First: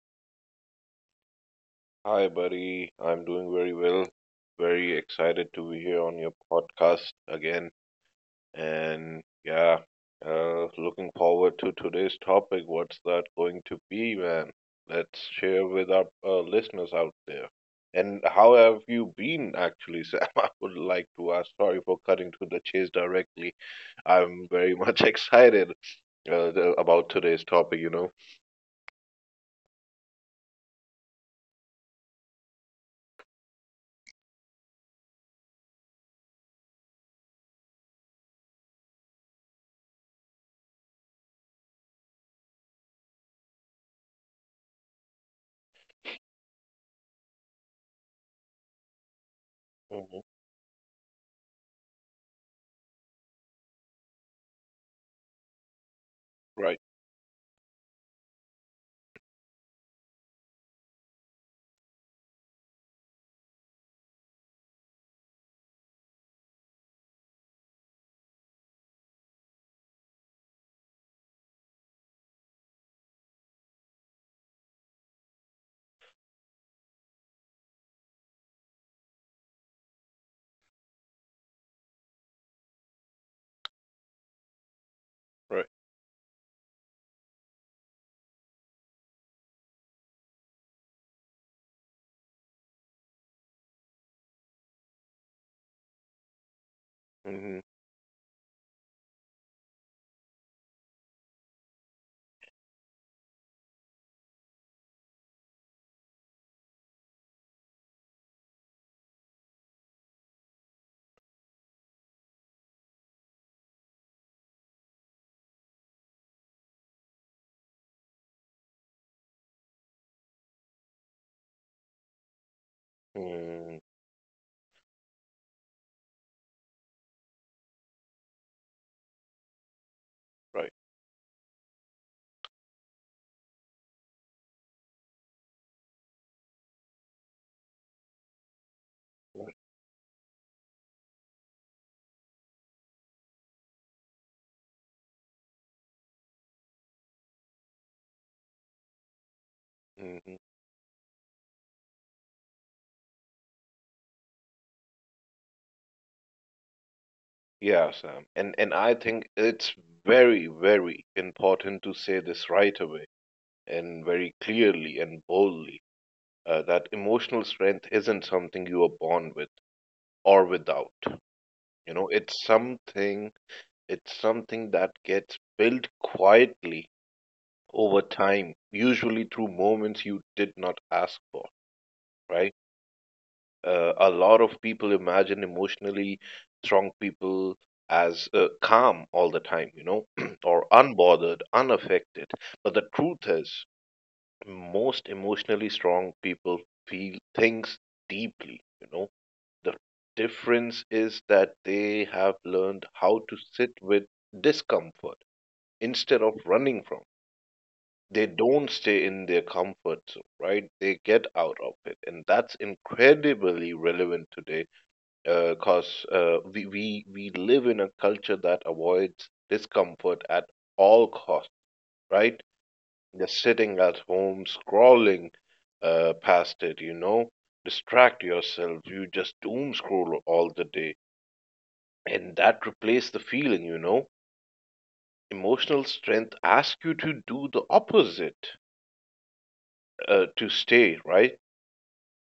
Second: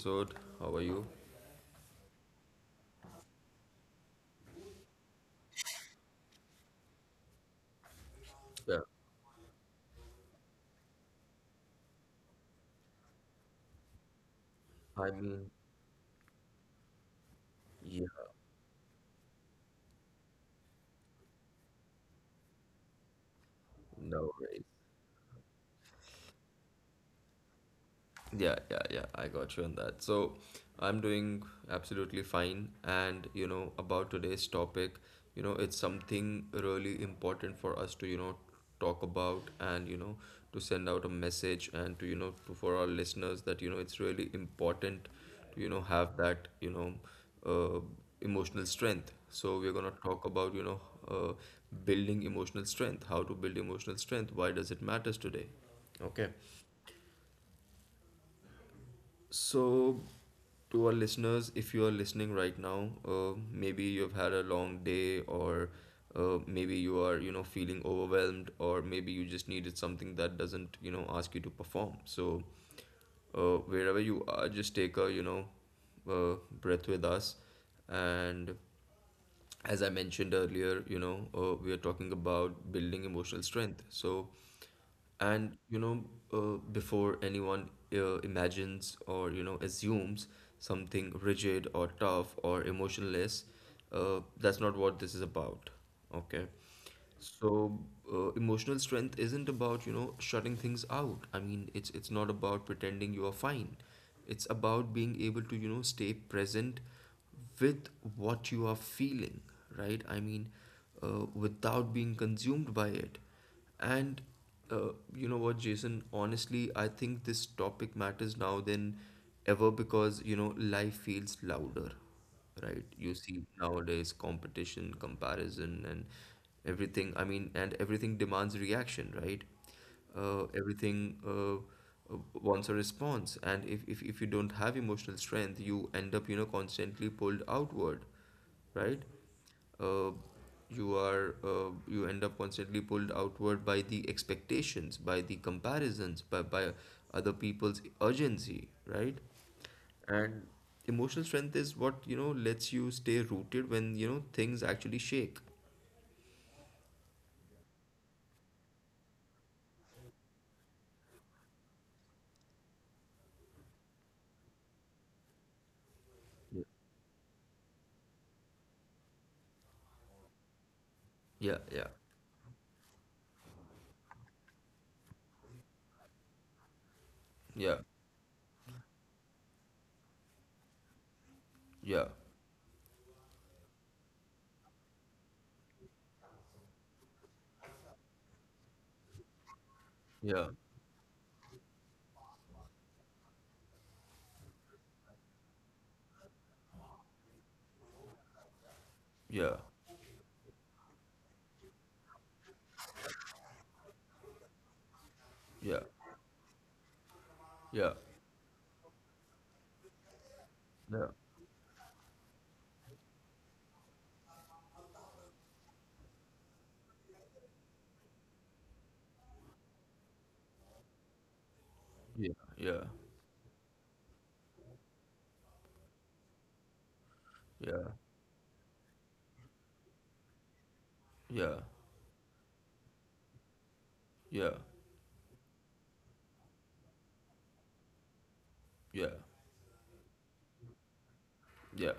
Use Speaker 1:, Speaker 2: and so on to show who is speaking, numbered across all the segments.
Speaker 1: episode. How are you?
Speaker 2: Hi, buddy. I'm doing very well. Very excited to be here on your podcast again.
Speaker 1: Yeah,
Speaker 2: And yeah, looking forward to today's topic. What's that going to be, man? Let's
Speaker 1: I mean,
Speaker 2: share with our listeners out there. And
Speaker 1: yeah,
Speaker 2: how have you been, actually, Sam? I would like to ask. Sorry for cutting to the chase directly. I'm
Speaker 1: no
Speaker 2: very
Speaker 1: worries.
Speaker 2: much excited about today's topic, you know.
Speaker 1: Yeah, yeah, yeah. I got you on that. So I'm doing absolutely fine. And, you know, about today's topic, you know, it's something really important for us to, you know, talk about and, you know, to send out a message and to, you know, to, for our listeners that, you know, it's really important to, you know, have that, you know, uh, emotional strength. So we're going to
Speaker 2: Hmm.
Speaker 1: talk about, you know, uh, building emotional strength, how to build emotional strength, why does it matters today? Okay.
Speaker 2: Right,
Speaker 1: So, to our listeners, if you are listening right now, maybe you've had a long day, or maybe you are, you know, feeling overwhelmed, or maybe you just needed something that doesn't, you know, ask you to perform. So, wherever you are, just take a, you know, uh, breath with us. And as I mentioned earlier, you know, we are talking about building emotional strength. So,
Speaker 2: right.
Speaker 1: and you know, before anyone imagines or you know assumes something rigid or tough or emotionless, that's not what this is about. Okay.
Speaker 2: Hmm.
Speaker 1: So emotional strength isn't about, you know, shutting things out. I mean, it's not about pretending you are fine. It's about being able to, you know, stay present with what you are feeling, right? I mean, without being consumed by it. And you know what, Jason? Honestly, I think this topic matters now than ever because, you know, life feels louder, right? You see
Speaker 2: Hmm.
Speaker 1: nowadays competition, comparison, and everything. I mean, and everything demands reaction, right?
Speaker 2: Right.
Speaker 1: Everything wants a response, and if you don't have emotional strength, you end up, you know, constantly pulled outward, right? Uh, you are you end up constantly pulled outward by the expectations, by the comparisons, by other people's urgency, right?
Speaker 2: Mm-hmm.
Speaker 1: And emotional strength is what, you know, lets you stay rooted when, you know, things actually shake.
Speaker 2: Yeah, Sam. And I think it's very, very important to say this right away and very clearly and boldly that emotional strength isn't something you are born with or without.
Speaker 1: Yeah,
Speaker 2: You
Speaker 1: yeah,
Speaker 2: know, it's something that gets built quietly
Speaker 1: yeah,
Speaker 2: over time, usually through moments you did not ask for,
Speaker 1: yeah,
Speaker 2: right? A lot of people imagine emotionally strong people as calm all the time, you know, or
Speaker 1: yeah,
Speaker 2: unbothered, unaffected. But the truth is, most emotionally strong people feel things deeply, you know.
Speaker 1: yeah,
Speaker 2: The difference is that they have learned how to sit with discomfort
Speaker 1: yeah,
Speaker 2: instead of running from.
Speaker 1: yeah,
Speaker 2: They don't stay in their comfort zone, right? They get
Speaker 1: yeah,
Speaker 2: out of it. And that's incredibly relevant today because 'cause, we live in a culture that avoids discomfort at all costs, right?
Speaker 1: yeah,
Speaker 2: Just sitting at home scrolling past it, you know,
Speaker 1: yeah, yeah,
Speaker 2: distract yourself. You just doom scroll all the day,
Speaker 1: yeah,
Speaker 2: and that replaces the feeling, you know.
Speaker 1: yeah,
Speaker 2: Emotional strength asks you to do the opposite,
Speaker 1: yeah.
Speaker 2: to stay, right?
Speaker 1: Yeah,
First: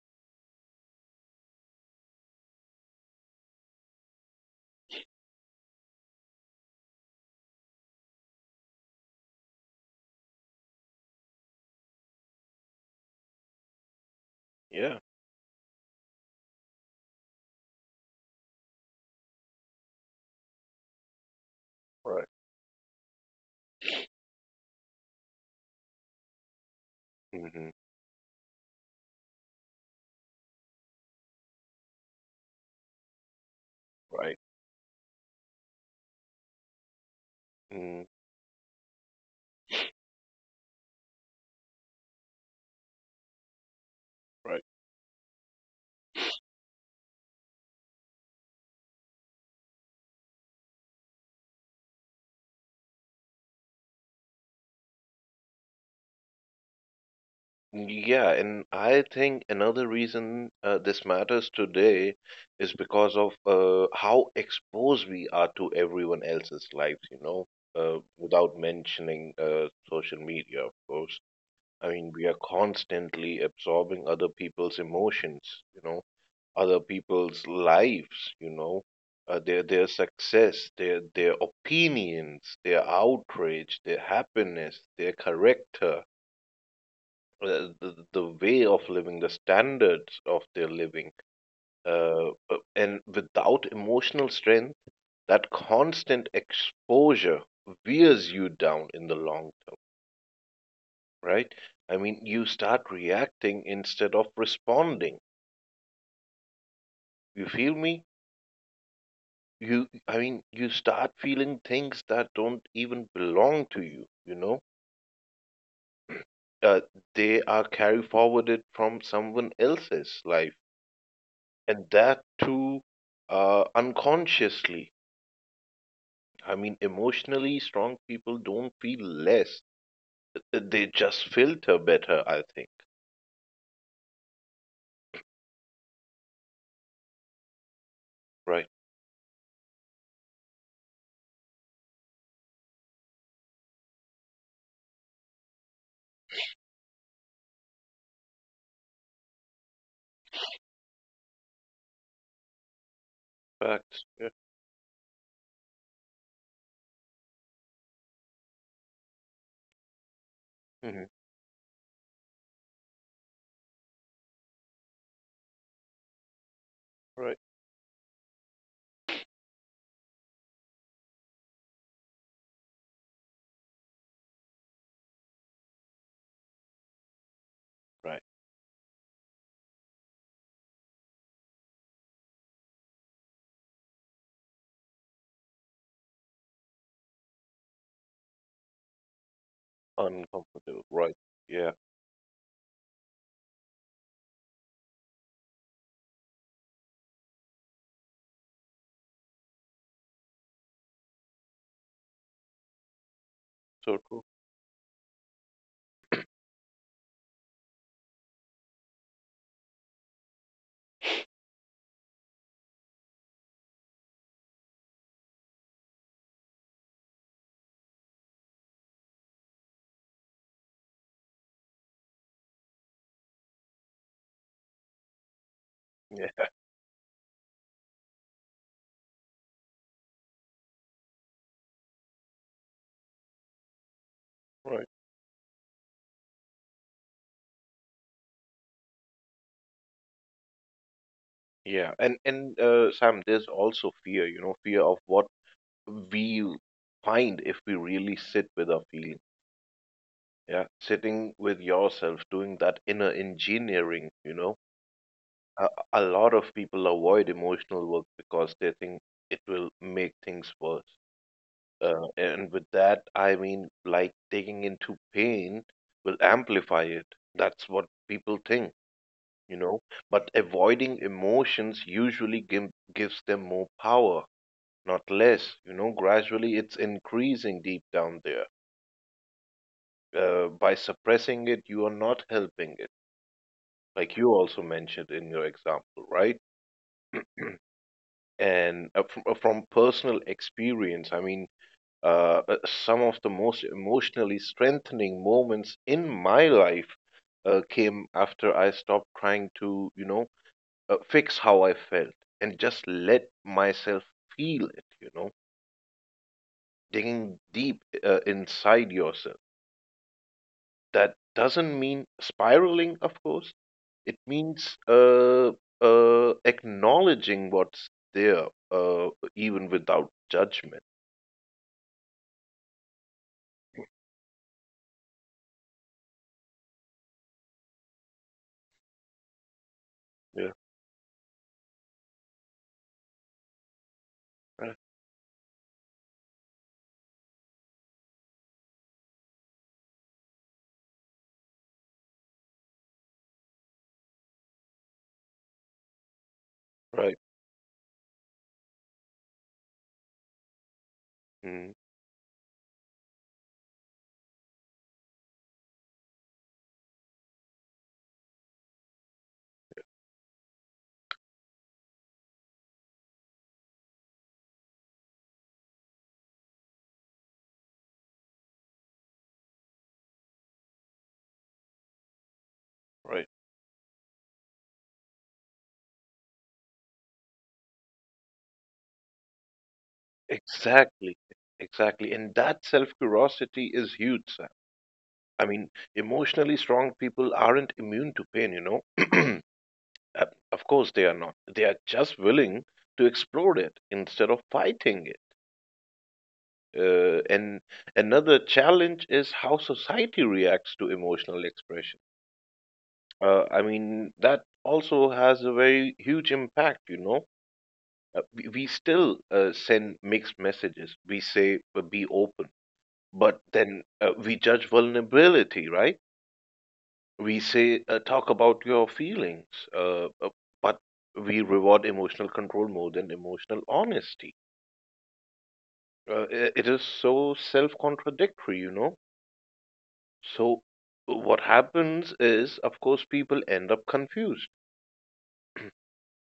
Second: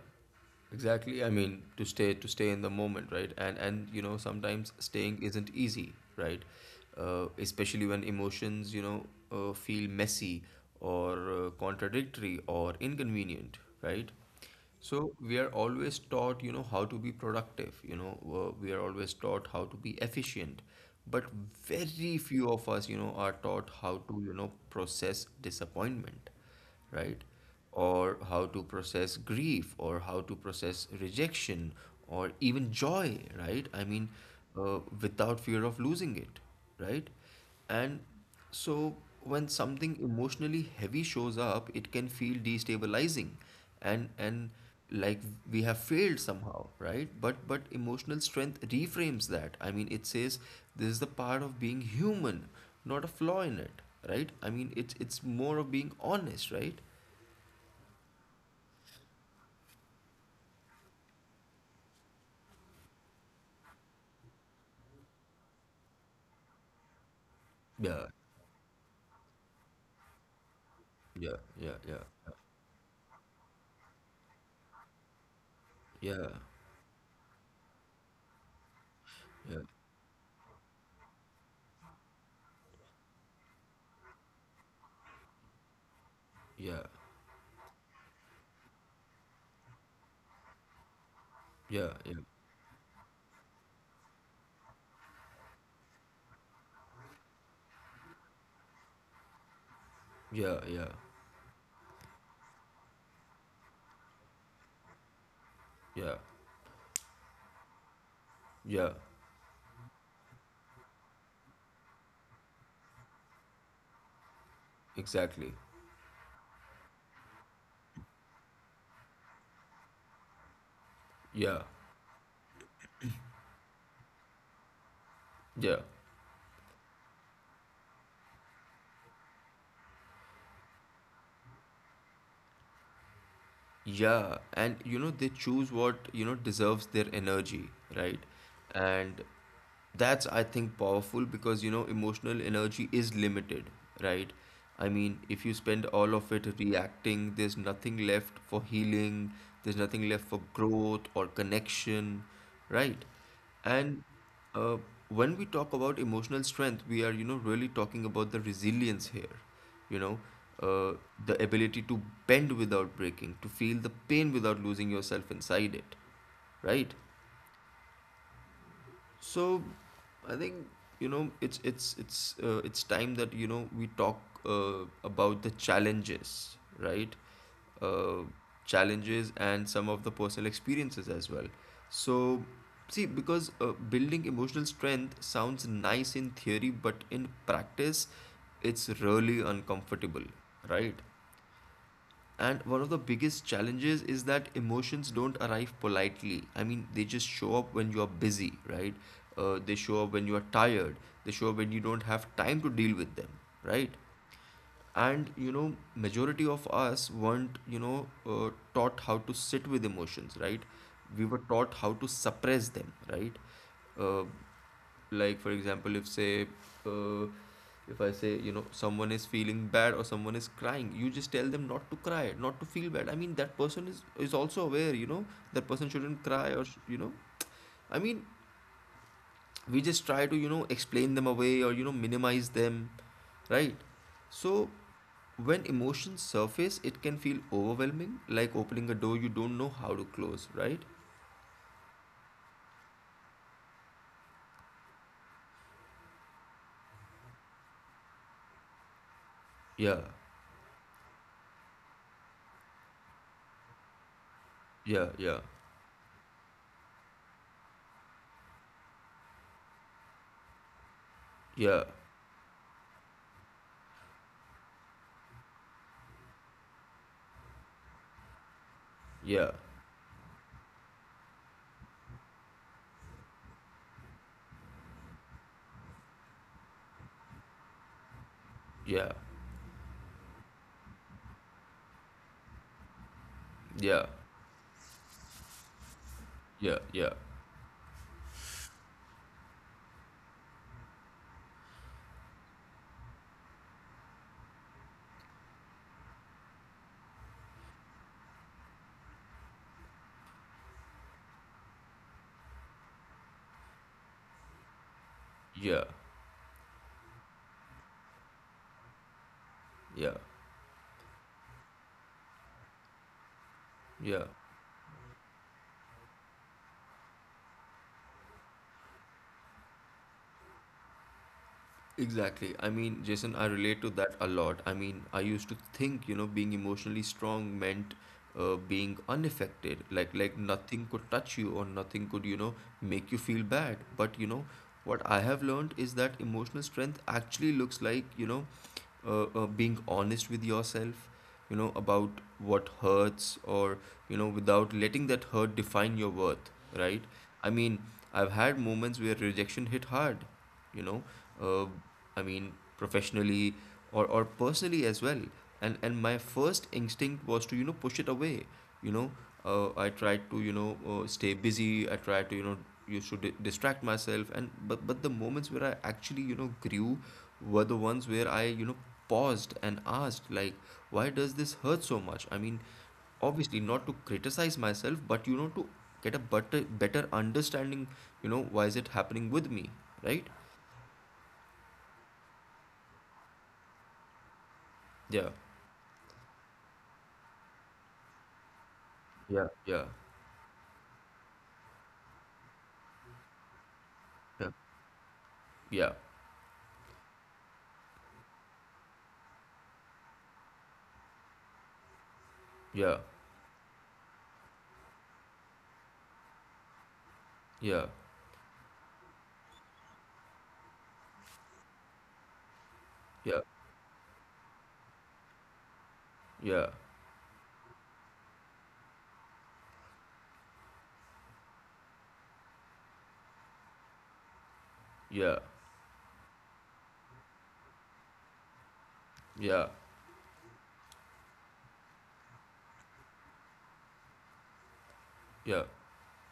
Speaker 1: exactly. I mean, to stay in the moment, right? And you know sometimes staying isn't easy, right? Especially when emotions, you know, feel messy or contradictory or inconvenient, right?
Speaker 2: Yeah.
Speaker 1: So we are always taught, you know, how to be productive. You know, we are always taught how to be efficient, but very
Speaker 2: Right.
Speaker 1: few of us, you know, are taught how to, you know, process disappointment, right?
Speaker 2: Hmm.
Speaker 1: Or how to process grief, or how to process rejection, or even joy, right? I mean,
Speaker 2: Right.
Speaker 1: without fear of losing it, right? And
Speaker 2: Mm,
Speaker 1: so when something emotionally heavy shows up, it can feel destabilizing and
Speaker 2: right.
Speaker 1: like we have failed somehow, right? But emotional strength reframes that. I mean, it says this is the part of being human, not a flaw in it, right? I mean, it's more of being honest, right?
Speaker 2: Yeah, and I think another reason this matters today is because of how exposed we are to everyone else's lives, you know,
Speaker 1: Yeah,
Speaker 2: without mentioning social media, of course.
Speaker 1: yeah,
Speaker 2: I
Speaker 1: yeah,
Speaker 2: mean, we are constantly absorbing other people's emotions, you know,
Speaker 1: yeah,
Speaker 2: other people's lives, you know, uh,
Speaker 1: yeah,
Speaker 2: their their success, their opinions, their outrage, their happiness, their character
Speaker 1: yeah,
Speaker 2: the way of living, the standards of their living,
Speaker 1: yeah, yeah,
Speaker 2: and without emotional strength, that constant exposure wears you down in the long term,
Speaker 1: yeah, yeah, yeah,
Speaker 2: right? I mean, you start reacting instead of responding.
Speaker 1: yeah,
Speaker 2: You feel me?
Speaker 1: yeah,
Speaker 2: You start feeling things that don't even belong to you, you know?
Speaker 1: exactly.
Speaker 2: Uh, they are carry forwarded from someone else's life,
Speaker 1: Yeah,
Speaker 2: and that too unconsciously.
Speaker 1: yeah.
Speaker 2: I mean, emotionally strong people don't feel less; they just filter better, I think.
Speaker 1: Yeah, and you know, they choose what, you know, deserves their energy, right?
Speaker 2: Right.
Speaker 1: And that's, I think, powerful because, you know, emotional energy is limited, right? I mean, if you spend all of it reacting, there's nothing left for healing, there's nothing left for growth or connection, right? And
Speaker 2: Facts. Yeah.
Speaker 1: uh, when we talk about emotional strength, we are, you know, really talking about the resilience here, you know, uh,
Speaker 2: Hmm.
Speaker 1: the ability to bend without breaking, to feel the pain without losing yourself inside it, right?
Speaker 2: Right.
Speaker 1: So I think, you know, it's time that you know we talk uh, about the challenges, right? uh,
Speaker 2: Right.
Speaker 1: challenges and some of the personal experiences as well. So see, because building emotional strength sounds nice in theory but in practice it's really uncomfortable,
Speaker 2: Uncomfortable.
Speaker 1: right?
Speaker 2: Right. Yeah.
Speaker 1: And one of the biggest challenges is that emotions don't arrive politely. I mean, they just show up when you are busy, right? They show up when you are tired. They show up when you don't have time to deal with them, right?
Speaker 2: So true.
Speaker 1: And you know, majority of us weren't, you know, taught how to sit with emotions, right? We were taught how to suppress them, right? Uh, like for example if say, uh, if I say you know someone is feeling bad or someone is crying, you just tell them not to cry, not to feel bad. I mean that person is also aware, you know, that person shouldn't
Speaker 2: Yeah.
Speaker 1: cry or you know, I mean we just try to you know explain them away or you know minimize them, right? So
Speaker 2: Right.
Speaker 1: when emotions surface it can feel overwhelming, like opening a door you don't know how to close, right?
Speaker 2: Yeah. And Sam, there's also fear. You know, fear of what we find if we really sit with our feeling.
Speaker 1: Yeah,
Speaker 2: Yeah. Sitting with yourself, doing that inner engineering. You know,
Speaker 1: yeah, yeah,
Speaker 2: a, a lot of people avoid emotional work because they think it will make things worse.
Speaker 1: yeah,
Speaker 2: And with that, I mean, like taking into pain will amplify it. That's what people think,
Speaker 1: yeah,
Speaker 2: you know. But avoiding emotions gives them more power, not less. You know, gradually it's increasing deep down there.
Speaker 1: yeah,
Speaker 2: By suppressing it, you are not helping it,
Speaker 1: yeah,
Speaker 2: like you also mentioned in your example, right?
Speaker 1: yeah, yeah,
Speaker 2: And from personal experience, I mean, some of the most emotionally strengthening moments in my life came after I stopped trying to, you know, fix how I felt and just let myself feel it, you know,
Speaker 1: yeah.
Speaker 2: digging deep inside yourself.
Speaker 1: Yeah,
Speaker 2: That doesn't mean spiraling, of course. It
Speaker 1: yeah,
Speaker 2: means acknowledging what's there, even without judgment.
Speaker 1: exactly. I mean, Jason, I relate to that a lot. I mean, I used to think, you know, being emotionally strong meant being unaffected, like
Speaker 2: Yeah,
Speaker 1: nothing could touch you or nothing could, you know, make you feel bad. But you know,
Speaker 2: right,
Speaker 1: what I have learned is that emotional strength actually looks like, you know, being honest with yourself, you know, about what hurts or, you know, without letting that hurt define your worth, right?
Speaker 2: right,
Speaker 1: I mean, I've had moments where rejection hit hard, you know, uh,
Speaker 2: mm,
Speaker 1: I mean professionally or personally as well. And my first instinct was to you know push it away, you know, I tried to you know stay busy, I tried to you know you should distract myself. And but the moments where I actually you know grew were the ones where I you know paused and asked like, why does this hurt so much? I mean,
Speaker 2: right.
Speaker 1: obviously not to criticize myself but you know to get a better understanding, you know, why is it happening with me, right?
Speaker 2: Exactly, exactly. And that self-curiosity is huge, Sam.
Speaker 1: Yeah,
Speaker 2: I mean, emotionally strong people aren't immune to pain, you know.
Speaker 1: yeah, yeah,
Speaker 2: Uh, Of course they are not. They are just willing to explore it instead of fighting it.
Speaker 1: yeah,
Speaker 2: And another challenge is how society reacts to emotional expression.
Speaker 1: yeah,
Speaker 2: I mean, that also has a very huge impact, you know.
Speaker 1: yeah,
Speaker 2: We still send mixed messages. We say, be open.
Speaker 1: yeah, yeah,
Speaker 2: But then we judge vulnerability, right?
Speaker 1: yeah,
Speaker 2: We say, talk about your feelings, uh, uh, but we reward emotional control more than emotional honesty.
Speaker 1: yeah,
Speaker 2: It is so self contradictory, you know?
Speaker 1: yeah,
Speaker 2: So, what happens is, of course, people end up confused
Speaker 1: yeah,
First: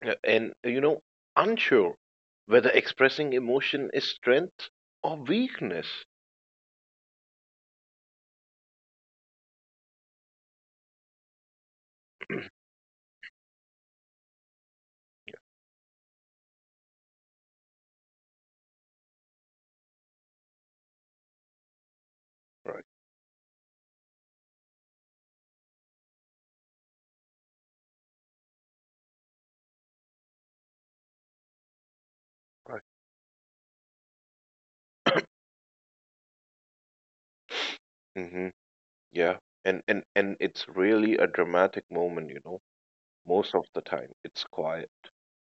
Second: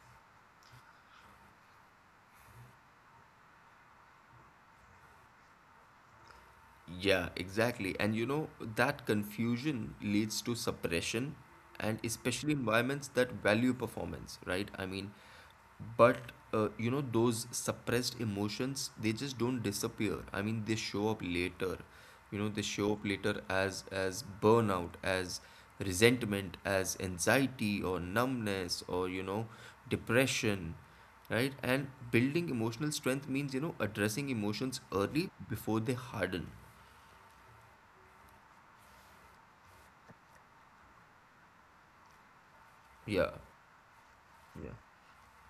Speaker 2: and, you know, unsure whether expressing emotion is strength or weakness.
Speaker 1: yeah, exactly. And you know that confusion leads to suppression, and especially environments that value performance, right? I mean, but you know those suppressed emotions, they just don't disappear. I mean they show up later, you know, they
Speaker 2: Right,
Speaker 1: show up later as burnout, as resentment, as anxiety or numbness or you know depression, right? And building
Speaker 2: right.
Speaker 1: emotional strength means you know addressing emotions early before they harden.
Speaker 2: Hmm. Yeah. And it's really a dramatic moment, you know?
Speaker 1: Yeah,
Speaker 2: Most of the time, it's
Speaker 1: yeah,
Speaker 2: quiet.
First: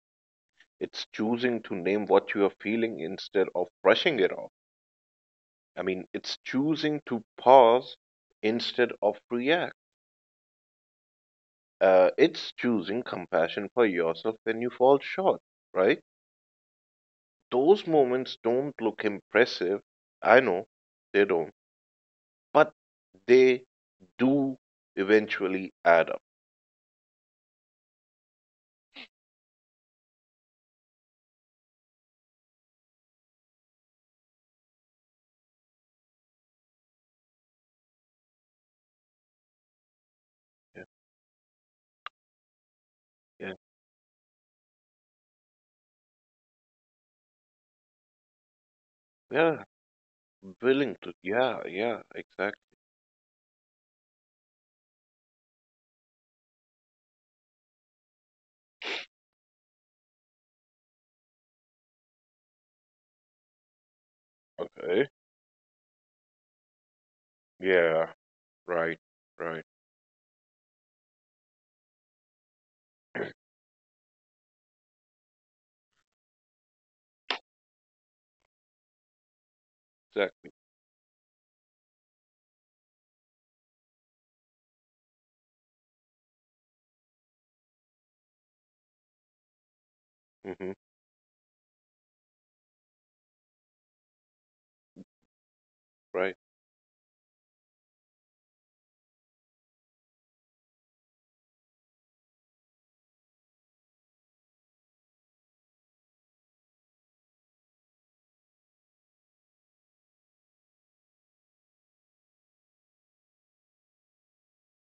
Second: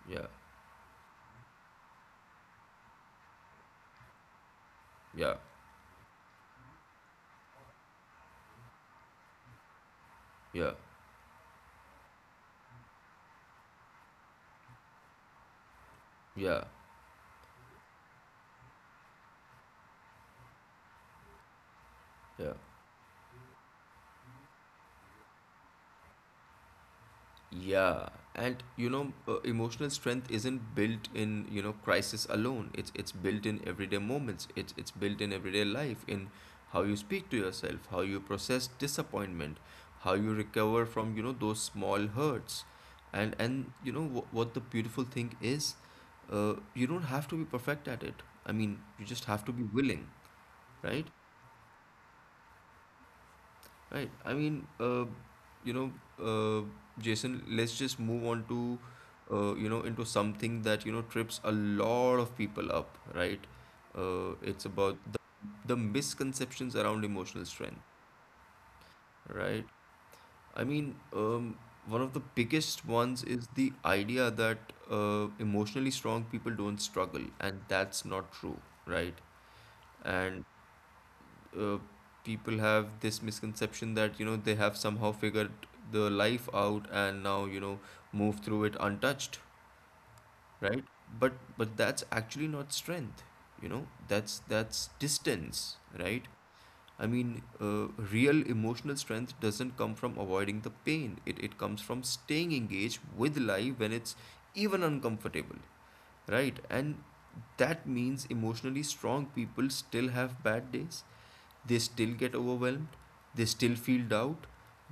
Speaker 1: yeah,
Speaker 2: It's choosing to name what you are feeling instead of brushing it off.
Speaker 1: yeah,
Speaker 2: I mean, it's choosing to pause instead of react.
Speaker 1: yeah,
Speaker 2: It's choosing compassion for yourself when you fall short, right?
Speaker 1: yeah,
Speaker 2: Those moments don't look impressive. I know they don't,
Speaker 1: yeah.
Speaker 2: but they do eventually add up.
Speaker 1: Yeah, and you know, emotional strength isn't built in, you know, crisis alone. It's built in everyday moments. It's built in everyday life, in how you speak to yourself, how you process disappointment, how you
Speaker 2: Yeah,
Speaker 1: recover from, you know, those small hurts.
Speaker 2: yeah,
Speaker 1: And you know what the beautiful thing is, you don't have to be perfect at it. I mean, you just have to
Speaker 2: yeah,
Speaker 1: be willing,
Speaker 2: willing to.
Speaker 1: right?
Speaker 2: Yeah, yeah, exactly.
Speaker 1: Right. I mean, you know, uh, Jason, let's just move on to, you know, into something that, you know, trips a lot of people up, right? It's
Speaker 2: Okay.
Speaker 1: about the misconceptions around emotional strength,
Speaker 2: Yeah, right, right,
Speaker 1: right? I mean, one of the biggest ones is the idea that emotionally strong people don't struggle, and that's not true, right? And
Speaker 2: exactly.
Speaker 1: uh, people have this misconception that you know they have somehow figured the life out and now you know move through it untouched,
Speaker 2: Mhm.
Speaker 1: right? But that's actually not strength, you know, that's distance, right?
Speaker 2: Right,
Speaker 1: I mean, uh, real emotional strength doesn't come from avoiding the pain, it comes from staying engaged with life when it's even uncomfortable, right? And that means emotionally strong people still have bad days, they still get overwhelmed, they still feel doubt,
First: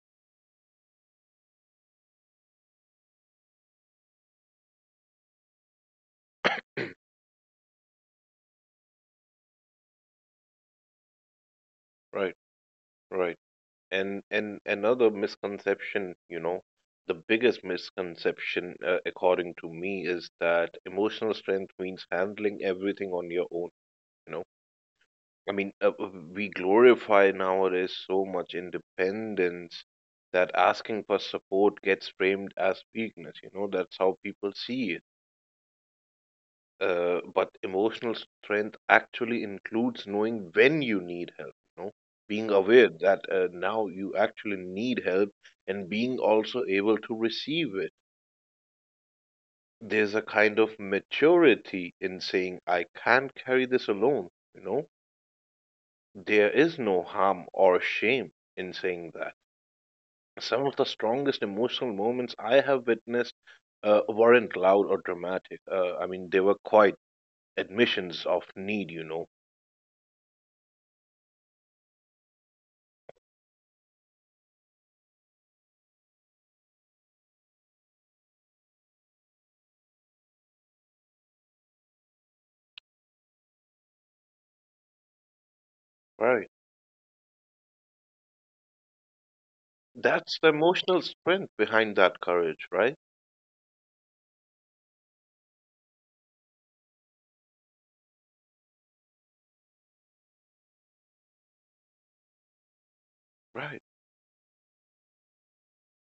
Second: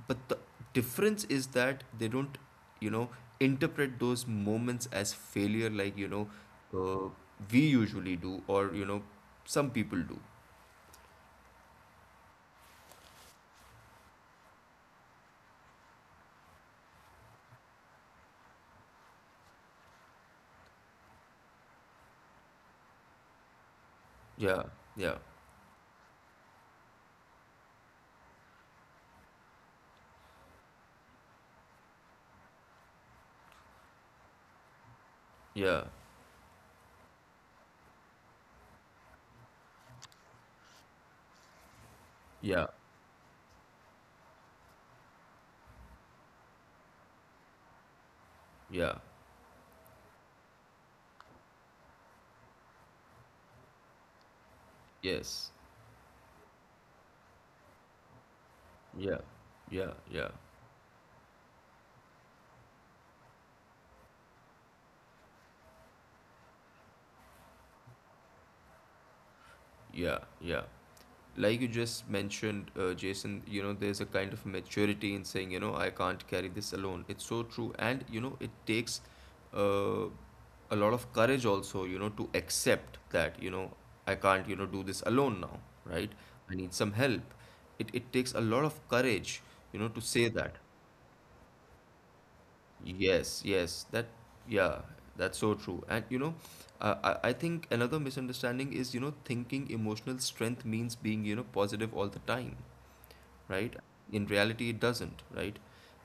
Speaker 1: but the difference is that they don't, you know, interpret those moments as failure, like, you know, uh, we usually do or, you know, some people do.
Speaker 2: right, right. And another misconception, you know, the biggest misconception according to me is that emotional strength means handling everything on your own, you know.
Speaker 1: Yeah, yeah,
Speaker 2: I mean, we glorify nowadays so much independence that asking for support gets framed as weakness, you know, that's how people see it.
Speaker 1: yeah,
Speaker 2: But emotional strength actually includes knowing when you need help, you know, being
Speaker 1: yeah,
Speaker 2: aware that now you actually need help and being also able to receive it.
Speaker 1: yeah,
Speaker 2: There's a kind of maturity in saying, I can't carry this alone, you know,
Speaker 1: yes,
Speaker 2: there is no harm or shame in saying
Speaker 1: yeah,
Speaker 2: that.
Speaker 1: yeah, yeah,
Speaker 2: Some of the strongest emotional moments I have witnessed weren't loud or dramatic. I mean, they were quite admissions of need, you know.
Speaker 1: yeah, yeah. Like you just mentioned, Jason, you know, there's a kind of maturity in saying, you know, I can't carry this alone. It's so true. And, you know, it takes uh, a lot of courage also, you know, to accept that, you know, I can't, you know, do this alone now, right?
Speaker 2: Right.
Speaker 1: I need some help. It takes a lot of courage, you know, to say
Speaker 2: That's the
Speaker 1: that.
Speaker 2: emotional strength behind that courage, right?
Speaker 1: Yes, yes, that, yeah, that's so true. And you know, I think another misunderstanding is, you know, thinking emotional strength means being, you know, positive all the time, right?
Speaker 2: Right,
Speaker 1: In reality, it doesn't, right?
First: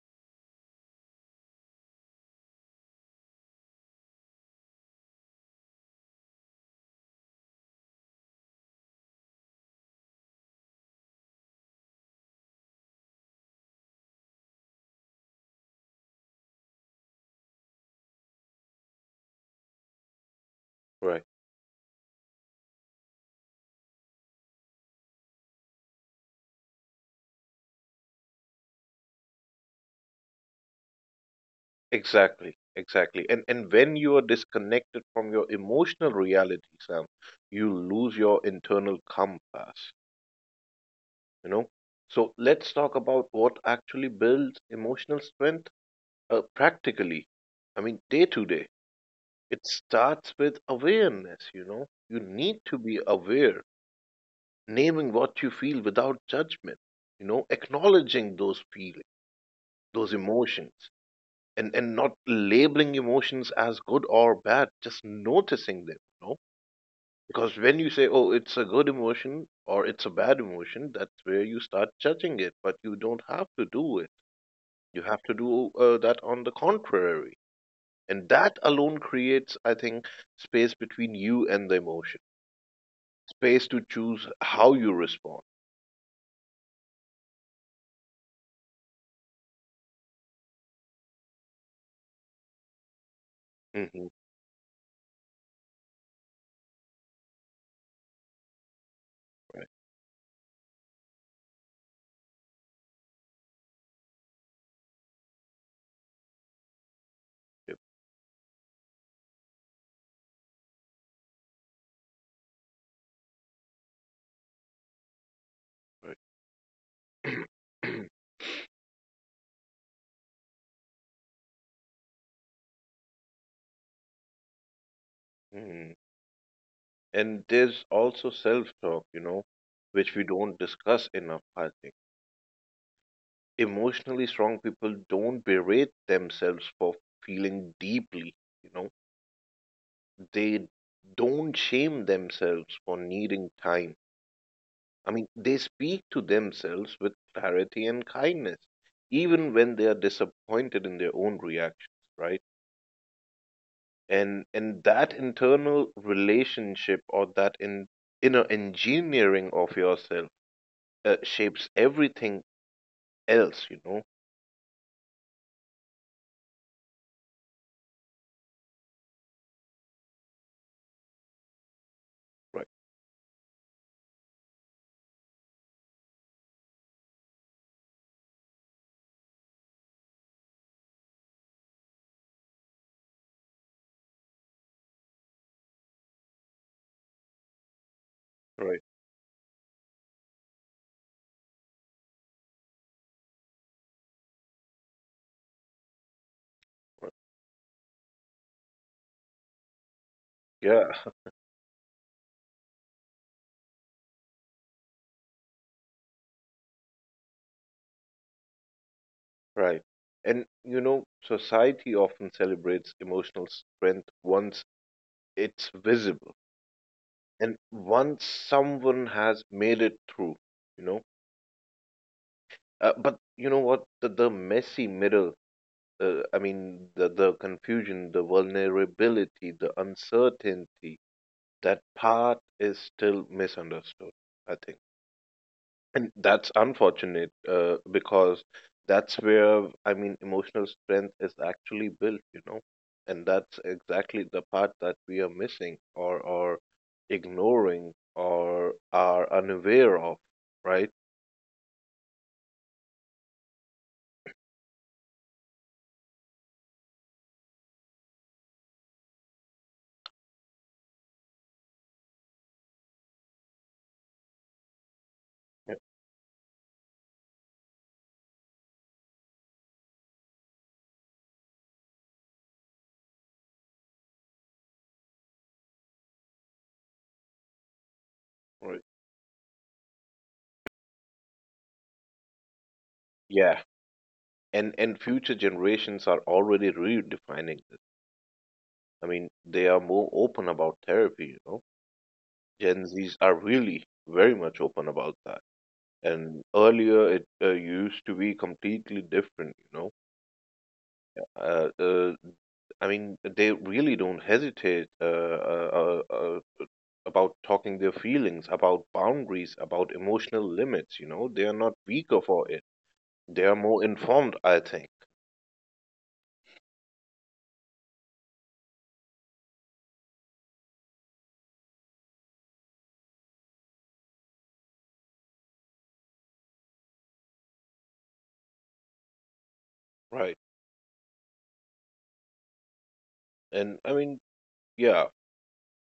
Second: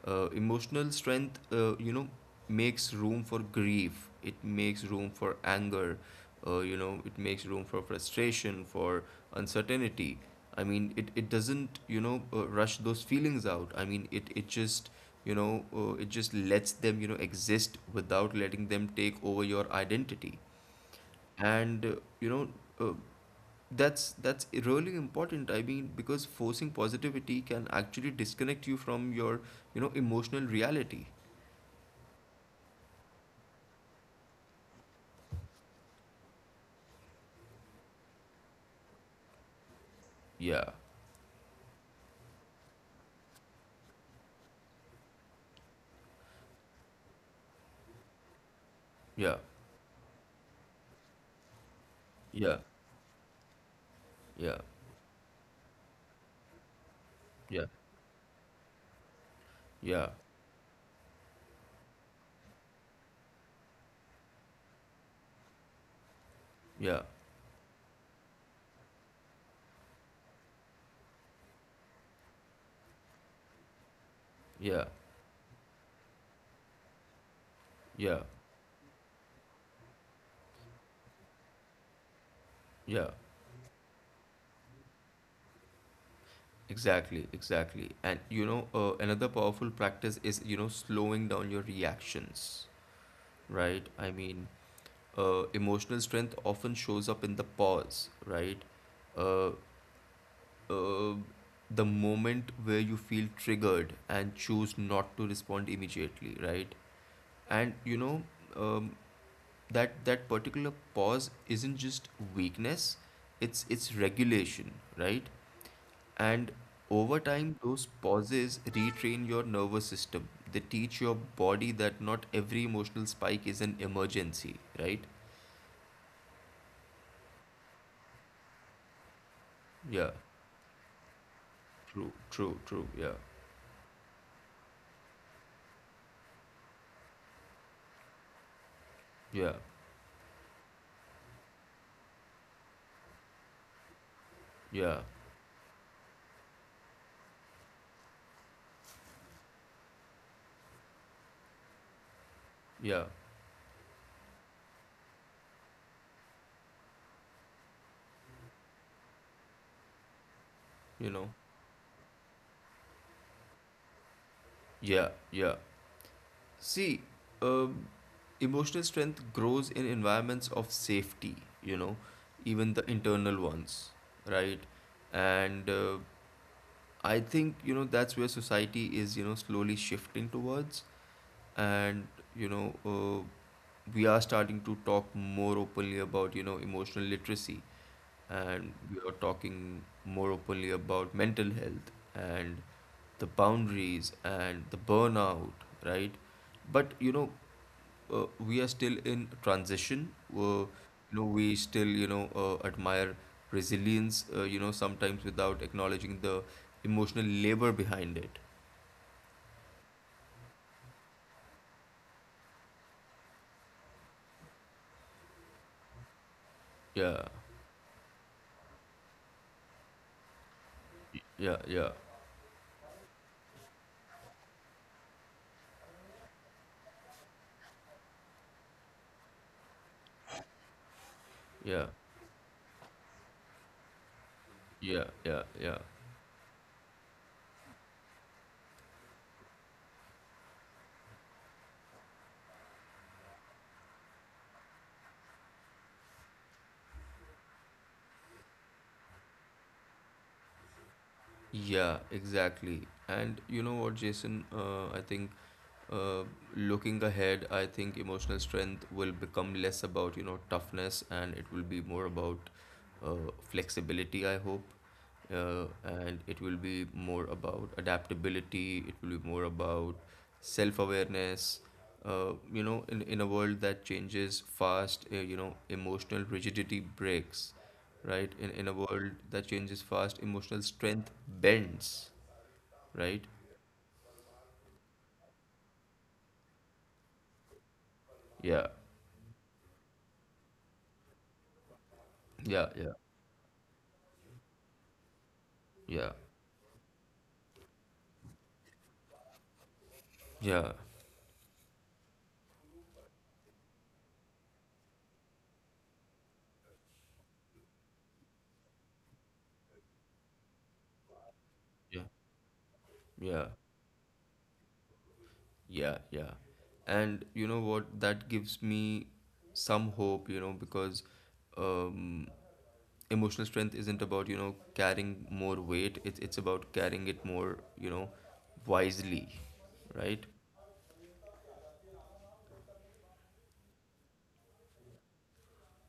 Speaker 1: Emotional strength, you know, makes room for grief, it makes room for anger, you know, it makes room for frustration, for uncertainty. I mean, it doesn't, you know, rush those feelings out. I mean, it just, it just lets them, you know, exist without letting them take over your identity.
Speaker 2: right.
Speaker 1: And you know, uh, that's really important. I mean, because forcing positivity can actually disconnect you from your, you know, emotional reality.
Speaker 2: Exactly, exactly. And when you are disconnected from your emotional reality, Sam, you lose your internal compass,
Speaker 1: Yeah,
Speaker 2: you know? So let's talk about what actually builds emotional strength practically. I mean, day to day.
Speaker 1: yeah,
Speaker 2: It starts with awareness, you know? You
Speaker 1: yeah,
Speaker 2: need to be aware,
Speaker 1: yeah,
Speaker 2: naming what you feel without judgment, you know,
Speaker 1: yeah,
Speaker 2: acknowledging those feelings,
Speaker 1: yeah,
Speaker 2: those emotions, and not labeling emotions as good or bad, just noticing them, you know?
Speaker 1: yeah,
Speaker 2: Because when you say, "Oh, it's a good emotion," or "It's a bad emotion," that's where you start judging it. But you don't have to do it.
Speaker 1: yeah,
Speaker 2: You have to do that on the contrary,
Speaker 1: yeah,
Speaker 2: and that alone creates, I think, space between you and the emotion,
Speaker 1: yeah.
Speaker 2: space to choose how you respond.
Speaker 1: Exactly, exactly. And you know, another powerful practice is, you know, slowing down your reactions, right?
Speaker 2: Hmm.
Speaker 1: I mean, emotional strength often shows up in the pause, right? Uh,
Speaker 2: Right.
Speaker 1: uh, the moment where you feel triggered and choose not to respond immediately, right? And
Speaker 2: Yep.
Speaker 1: you know, um, that particular pause isn't just weakness; it's regulation, right? And over
Speaker 2: Right.
Speaker 1: time, those pauses retrain your nervous system. They teach your body that not every emotional spike is an emergency, right?
Speaker 2: Mhm. And there's also self talk, you know,
Speaker 1: Yeah,
Speaker 2: which we don't discuss enough, I think
Speaker 1: true, true, true. Yeah,
Speaker 2: emotionally strong people don't berate themselves for feeling deeply, you know.
Speaker 1: yeah,
Speaker 2: They don't shame themselves for needing time.
Speaker 1: yeah,
Speaker 2: I mean, they speak to themselves with clarity and kindness even when they are disappointed in their own reactions, right?
Speaker 1: yeah.
Speaker 2: And that internal relationship or that in inner engineering of yourself
Speaker 1: You know,
Speaker 2: shapes everything else, you know,
Speaker 1: yeah, yeah. See, um, emotional strength grows in environments of safety, you know,
Speaker 2: right,
Speaker 1: even the internal ones, right? And I think, you know, that's where society is, you know, slowly shifting towards. And, you know, we are starting to talk more openly about, you know, emotional literacy. And
Speaker 2: right,
Speaker 1: we are talking more openly about mental health and the boundaries and the burnout, right? But, you know, we are still in transition. You
Speaker 2: yeah.
Speaker 1: know, we still, you know, admire resilience, you know, sometimes without acknowledging the emotional labor behind it.
Speaker 2: Right. And you know, society often celebrates emotional strength once it's visible
Speaker 1: Yeah.
Speaker 2: and once someone has made it through, you know.
Speaker 1: Yeah, yeah,
Speaker 2: But you know what? The messy middle, I mean, the confusion, the vulnerability, the uncertainty, that
Speaker 1: yeah,
Speaker 2: part is still misunderstood, I think.
Speaker 1: yeah, yeah, yeah.
Speaker 2: And that's unfortunate because that's where, I mean, emotional strength is actually built, you know, and that's exactly the part that we are missing, or ignoring or are unaware of, right?
Speaker 1: Yeah, exactly. And you know what, Jason? I think uh, looking ahead, I think emotional strength will become less about, you know, toughness and it will be more about uh, flexibility, I hope.
Speaker 2: Yeah.
Speaker 1: And it will be more about adaptability, it will be more about self-awareness. You know, in a world that changes fast, you know, emotional rigidity breaks, right? In a
Speaker 2: Right.
Speaker 1: world that changes fast, emotional strength bends, right?
Speaker 2: Yeah. And future generations are already redefining this.
Speaker 1: Yeah,
Speaker 2: I mean, they are more open about therapy, you know.
Speaker 1: yeah, yeah,
Speaker 2: Gen Zs are really very much open about that.
Speaker 1: yeah,
Speaker 2: And earlier it used to be completely different, you know.
Speaker 1: yeah,
Speaker 2: uh, uh, I mean, they really don't hesitate about talking their feelings, about boundaries, about emotional limits. You know, they are not
Speaker 1: yeah,
Speaker 2: weaker for it, they
Speaker 1: yeah,
Speaker 2: are more informed, I think.
Speaker 1: yeah, yeah. And you know what? That gives me some hope, you know, because um, emotional strength isn't about, you know, carrying more weight. It's about carrying it more, you know, wisely, right?
Speaker 2: Right. And I mean yeah,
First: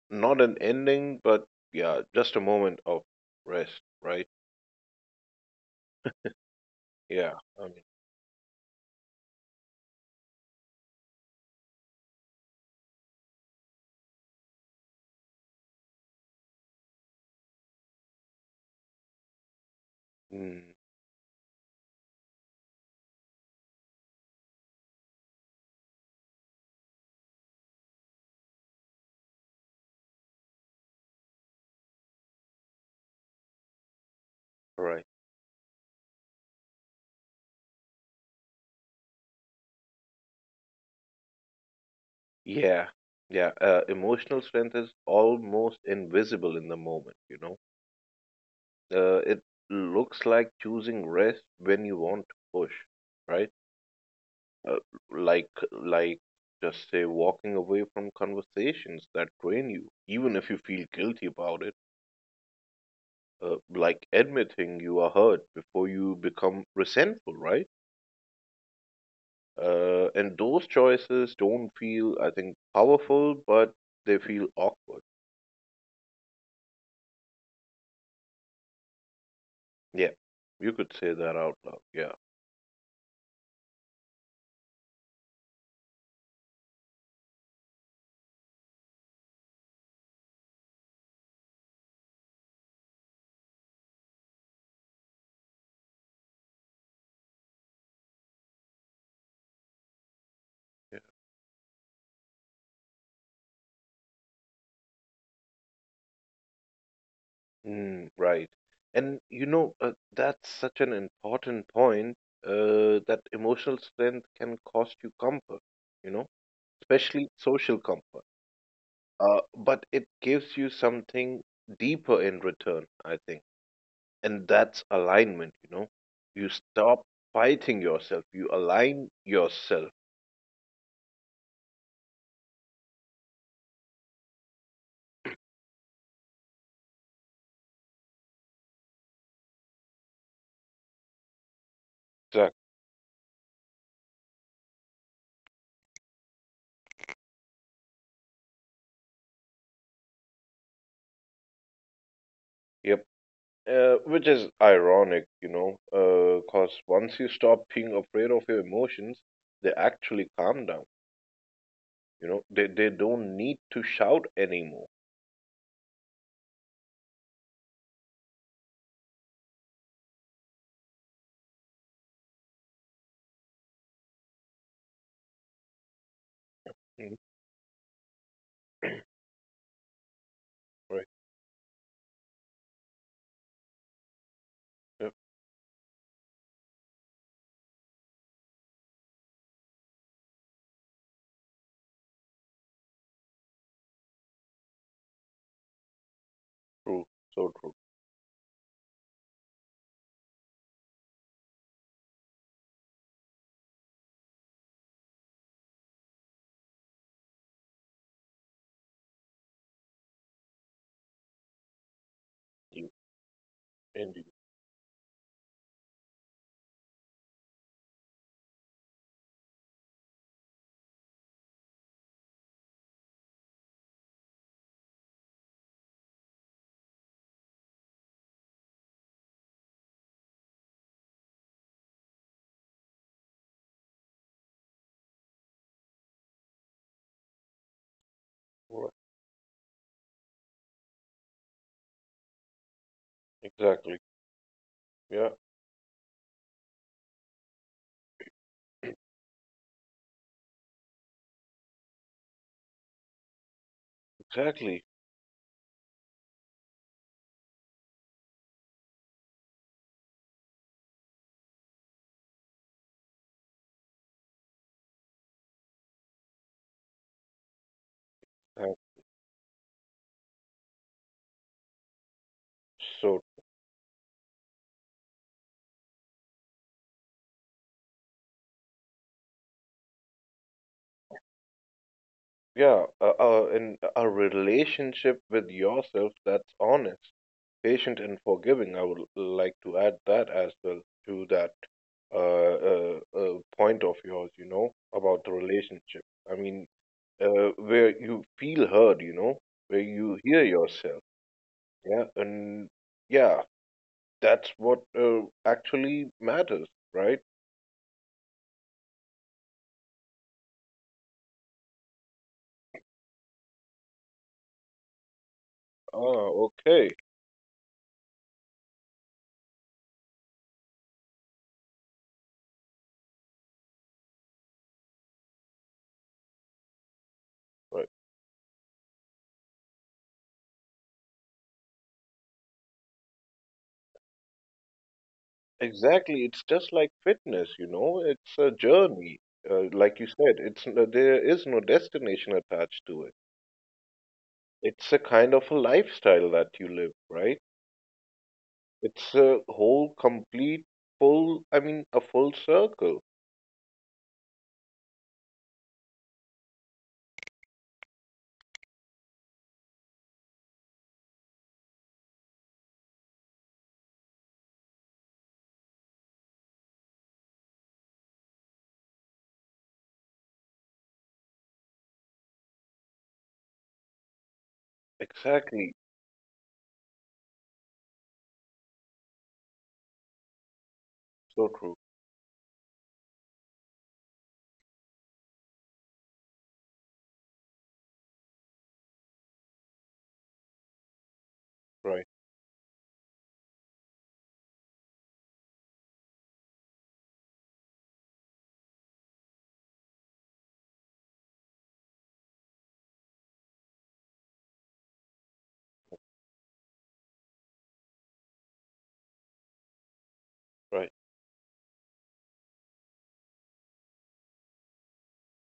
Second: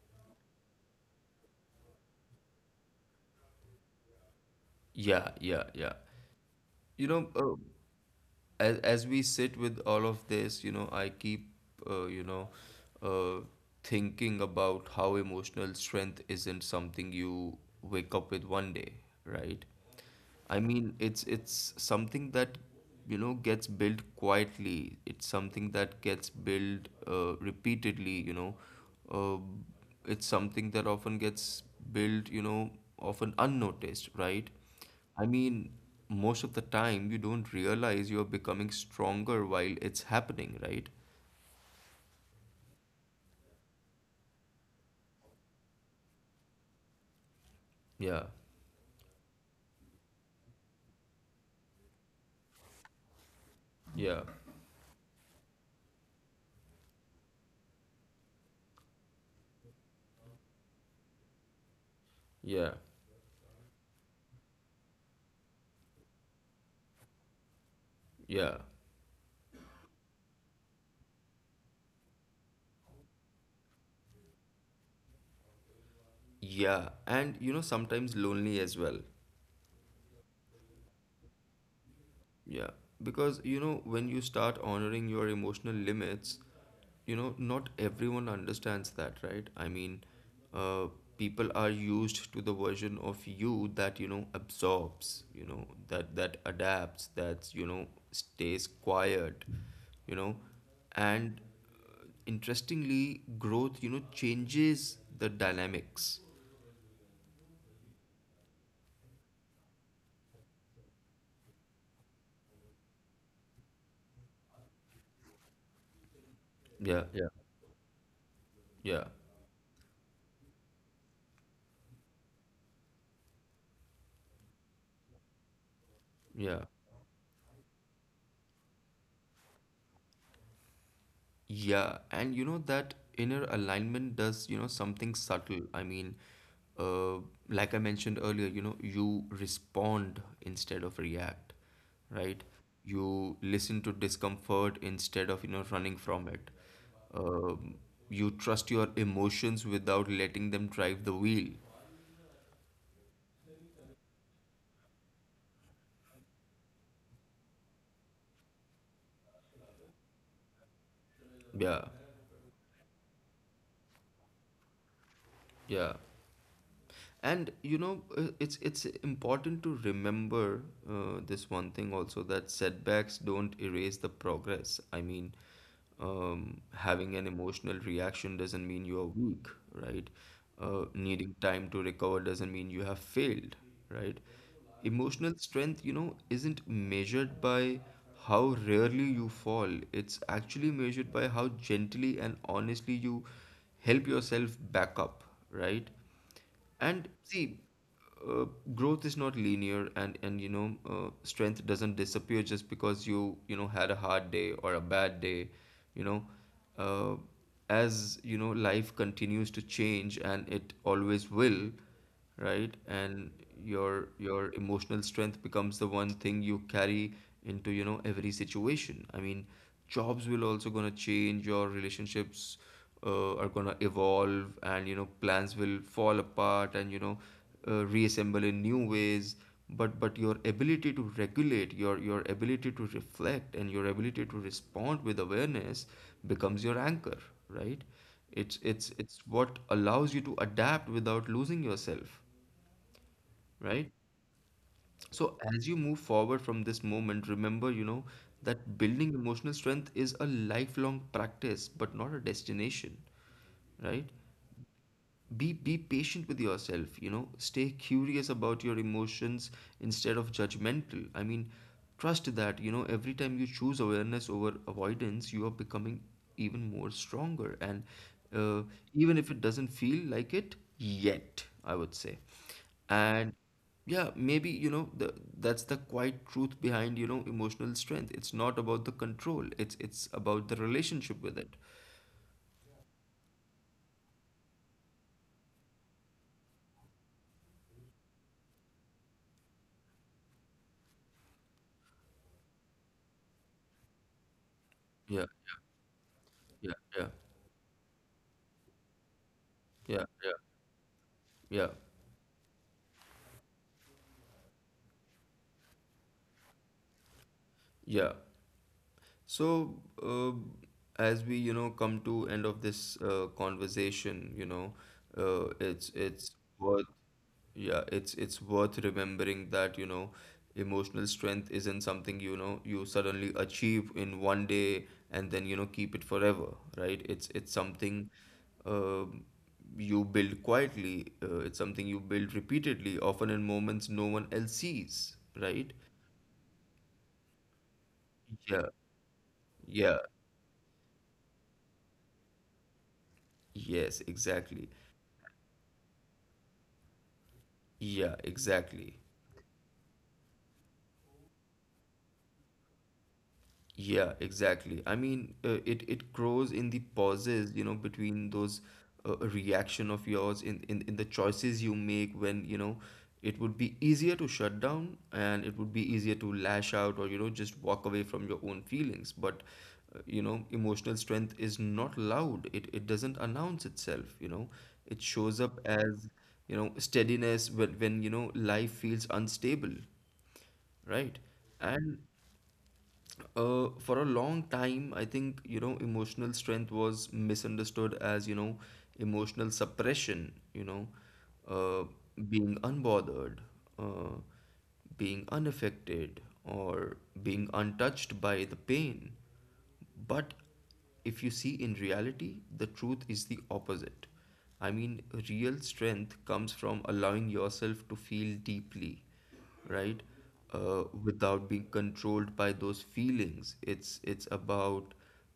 Speaker 2: not an ending, but yeah, just a moment of rest, right?
Speaker 1: Yeah, yeah, yeah. You know,
Speaker 2: Yeah, I mean,
Speaker 1: as we sit with all of this, you know, I keep, you know, uh, thinking about how emotional strength isn't something you wake up with one day, right? I
Speaker 2: mm,
Speaker 1: mean, it's something that, you know, gets built quietly. It's something that gets built, repeatedly. You know, uh, it's something that often gets built. You know, often unnoticed, right?
Speaker 2: right.
Speaker 1: I mean, most of the time you don't realize you're becoming stronger while it's happening, right?
Speaker 2: Yeah, yeah. Emotional strength is almost invisible in the moment, you know.
Speaker 1: Yeah,
Speaker 2: It looks like choosing rest when you want to push, right?
Speaker 1: yeah,
Speaker 2: Uh, like, like, just say walking away from conversations that drain you, even if you feel guilty about it.
Speaker 1: yeah,
Speaker 2: Like admitting you are hurt before you become resentful, right?
Speaker 1: yeah,
Speaker 2: And those choices don't feel, I think, powerful, but they feel awkward.
Speaker 1: yeah. And you know, sometimes lonely as well.
Speaker 2: Yeah, you could say that out loud. Yeah,
Speaker 1: Yeah, because you know, when you start honoring your emotional limits, you know, not everyone understands that, right? I mean, uh, people are used to the version of you that, you know, absorbs, you know, that adapts, that's, you know, stays quiet, you know,
Speaker 2: yeah.
Speaker 1: and interestingly, growth, you know, changes the dynamics.
Speaker 2: Mm, right. And you know, that's such an important point that emotional strength can cost you comfort, you know,
Speaker 1: Yeah, yeah,
Speaker 2: especially social comfort.
Speaker 1: yeah,
Speaker 2: But it gives you something deeper in return, I think. And that's alignment, you know. You
Speaker 1: yeah.
Speaker 2: stop fighting yourself, you align yourself.
Speaker 1: Yeah, and you know that inner alignment does, you know, something subtle. I mean, uh, like I mentioned earlier, you know, you respond instead of react, right?
Speaker 2: Exactly.
Speaker 1: You listen to discomfort instead of, you know, running from it. Um, you trust your emotions without letting them drive the wheel.
Speaker 2: Which is ironic, you know, because once you stop being afraid of your emotions, they actually calm down.
Speaker 1: Yeah,
Speaker 2: You know, they don't need to shout anymore.
Speaker 1: yeah. And you know, it's important to remember, this one thing also, that setbacks don't erase the progress. I mean, having
Speaker 2: Mm,
Speaker 1: an emotional reaction doesn't mean you are weak, right?
Speaker 2: right.
Speaker 1: Needing time to recover doesn't mean you have failed, right?
Speaker 2: Yeah,
Speaker 1: Emotional strength, you know, isn't measured by how rarely you fall. It's actually measured by how gently and honestly you help yourself back up, right?
Speaker 2: true.
Speaker 1: And
Speaker 2: So
Speaker 1: see,
Speaker 2: true.
Speaker 1: uh, growth is not linear, and you know, strength doesn't disappear just because you know, had a hard day or a bad day, you know. Uh, as you know, life continues to change, and it always will, right?
Speaker 2: You
Speaker 1: And
Speaker 2: indeed.
Speaker 1: your emotional strength becomes the one thing you carry into, you know, every situation. I mean, jobs will also gonna change, your relationships are gonna evolve, and you know, plans will fall apart, and you know, reassemble in new ways. But your ability to regulate, your ability to reflect, and your ability to respond with awareness becomes your anchor, right? It's it's
Speaker 2: Right.
Speaker 1: it's what allows you to adapt without losing yourself, right?
Speaker 2: Exactly. Yeah.
Speaker 1: So as you move forward from this moment, remember, you know, that building emotional strength is a lifelong practice, but not a destination, right?
Speaker 2: Exactly.
Speaker 1: Be patient with yourself, you know, stay curious about your emotions instead of judgmental. I mean, trust that, you know, every time you choose awareness over avoidance, you are becoming even more stronger, and uh,
Speaker 2: Uh,
Speaker 1: even if it doesn't feel like it yet, I would say.
Speaker 2: so
Speaker 1: And yeah, maybe you know, that's the quiet truth behind, you know, emotional strength. It's not about the control, it's about the relationship with it.
Speaker 2: yeah, uh, in a relationship with yourself that's honest, patient, and forgiving. I would like to add that as well to that uh, point of yours, you know, about
Speaker 1: Yeah,
Speaker 2: the relationship. I mean,
Speaker 1: yeah, yeah,
Speaker 2: where you feel heard, you know, where
Speaker 1: yeah,
Speaker 2: you
Speaker 1: yeah,
Speaker 2: hear yourself.
Speaker 1: yeah.
Speaker 2: Yeah. And yeah, that's what actually matters, right?
Speaker 1: Yeah. So, uh, as we, you know, come to end of this conversation, you know, uh, it's
Speaker 2: Ah,
Speaker 1: it's worth,
Speaker 2: okay.
Speaker 1: yeah, it's worth remembering that, you know, emotional strength isn't something, you know, you suddenly achieve in one day and then, you know, keep it forever, right? It's
Speaker 2: Right.
Speaker 1: something, um you build quietly. It's something you build repeatedly, often in moments no one else sees, right?
Speaker 2: Exactly. It's just like fitness, you know, it's a
Speaker 1: Yeah.
Speaker 2: journey.
Speaker 1: Yeah,
Speaker 2: Like you said, there is no destination attached to it.
Speaker 1: yes, exactly.
Speaker 2: It's a kind of a lifestyle that you live, right?
Speaker 1: Yeah, exactly.
Speaker 2: It's a whole complete full, I mean, a full circle.
Speaker 1: Yeah, exactly. I mean, it grows in the pauses, you know, between those reaction of yours in, in the choices you make when, you know, it would be easier to shut down and it would be easier to lash out or, you know, just walk away from your own feelings. But, you know, emotional strength is not loud. It doesn't announce itself, you know. It shows
Speaker 2: Exactly.
Speaker 1: up as, you know, steadiness when, you know, life feels unstable. Right.
Speaker 2: So true.
Speaker 1: And for a long time, I think, you know, emotional strength was misunderstood as, you know, emotional suppression, you know, uh,
Speaker 2: Right,
Speaker 1: being unbothered, uh, being unaffected, or being untouched by the pain. But if you see in reality, the truth is the opposite. I mean, real strength comes from allowing yourself to feel deeply, right?
Speaker 2: right,
Speaker 1: Without being controlled by those feelings. It's about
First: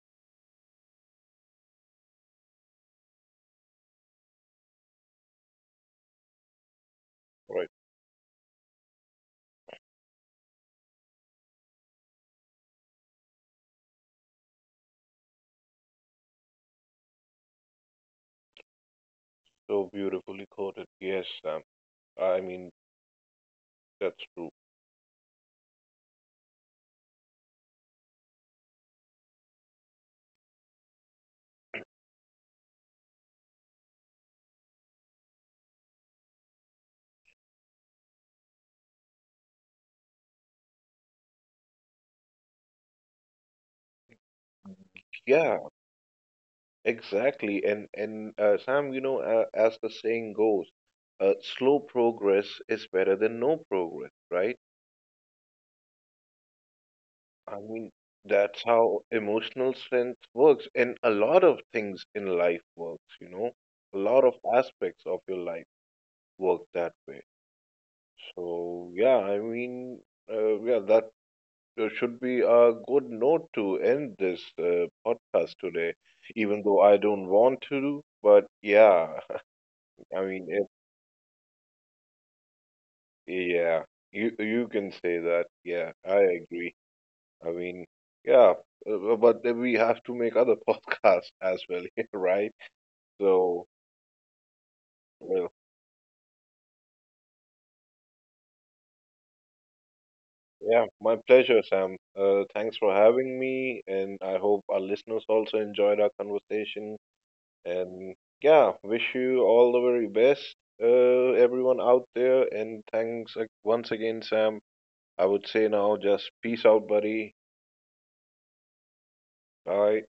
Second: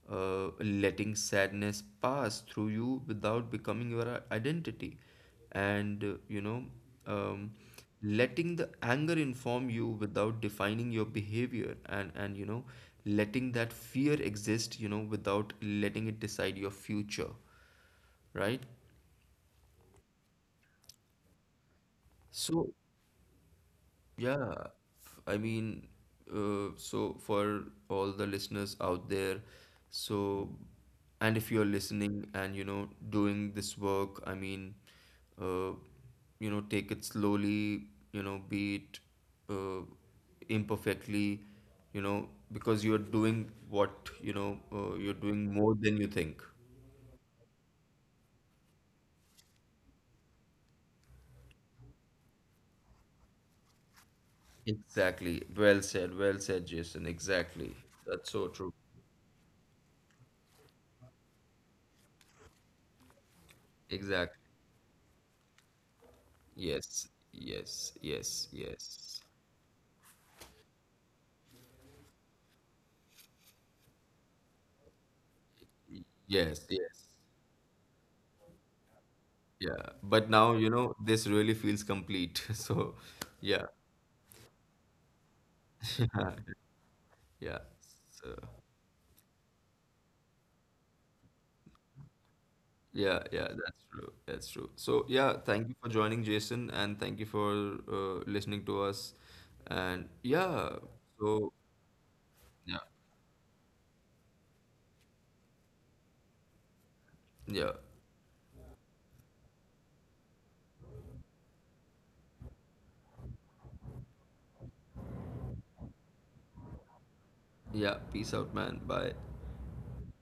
Speaker 1: letting sadness pass through you without becoming your identity, and you know, um,
Speaker 2: right.
Speaker 1: letting the anger inform you without defining your behavior, and you know, letting that fear exist, you know, without letting it decide your future, right?
Speaker 2: So beautifully quoted. Yes, Sam. I mean,
Speaker 1: So
Speaker 2: that's
Speaker 1: yeah,
Speaker 2: true.
Speaker 1: I mean, so for all the listeners out there, so, and if you're listening and, you know, doing this work, I mean, uh, you know, take it slowly, you know, be it uh, imperfectly, you know, because you're doing what, you know, you're doing
Speaker 2: Yeah,
Speaker 1: more than you think.
Speaker 2: exactly. And Sam, you know, as the saying goes, slow progress is better than no progress, right?
Speaker 1: Exactly. Well said. Well said, Jason.
Speaker 2: I
Speaker 1: Exactly.
Speaker 2: mean,
Speaker 1: That's so
Speaker 2: that's
Speaker 1: true.
Speaker 2: how emotional strength works, and a lot of things in life works, you know. A lot of
Speaker 1: Exactly.
Speaker 2: aspects of your life work that
Speaker 1: Yes,
Speaker 2: way.
Speaker 1: yes, yes,
Speaker 2: So
Speaker 1: yes,
Speaker 2: yeah, I mean, yeah, that should be a good note to end this podcast today,
Speaker 1: yes,
Speaker 2: even though I
Speaker 1: yes.
Speaker 2: don't want to, but yeah,
Speaker 1: Yeah. But
Speaker 2: I mean,
Speaker 1: now, you
Speaker 2: it,
Speaker 1: know, this really feels complete. So, yeah,
Speaker 2: yeah, you can say that. Yeah, I agree. I
Speaker 1: yeah.
Speaker 2: mean,
Speaker 1: So,
Speaker 2: yeah, but then we have to make other podcasts as well here, right?
Speaker 1: yeah, yeah,
Speaker 2: So,
Speaker 1: that's true. That's true. So, yeah,
Speaker 2: well,
Speaker 1: thank you for joining, Jason, and thank you for listening to us. And yeah,
Speaker 2: yeah, my
Speaker 1: so,
Speaker 2: pleasure, Sam.
Speaker 1: yeah,
Speaker 2: Thanks for having me, and I hope our listeners also enjoyed our conversation.
Speaker 1: yeah,
Speaker 2: And yeah, wish you all the very best, everyone out there. And thanks once again, Sam. I would say now just peace out, buddy.
Speaker 1: yeah. Peace out, man. Bye.
Speaker 2: Bye.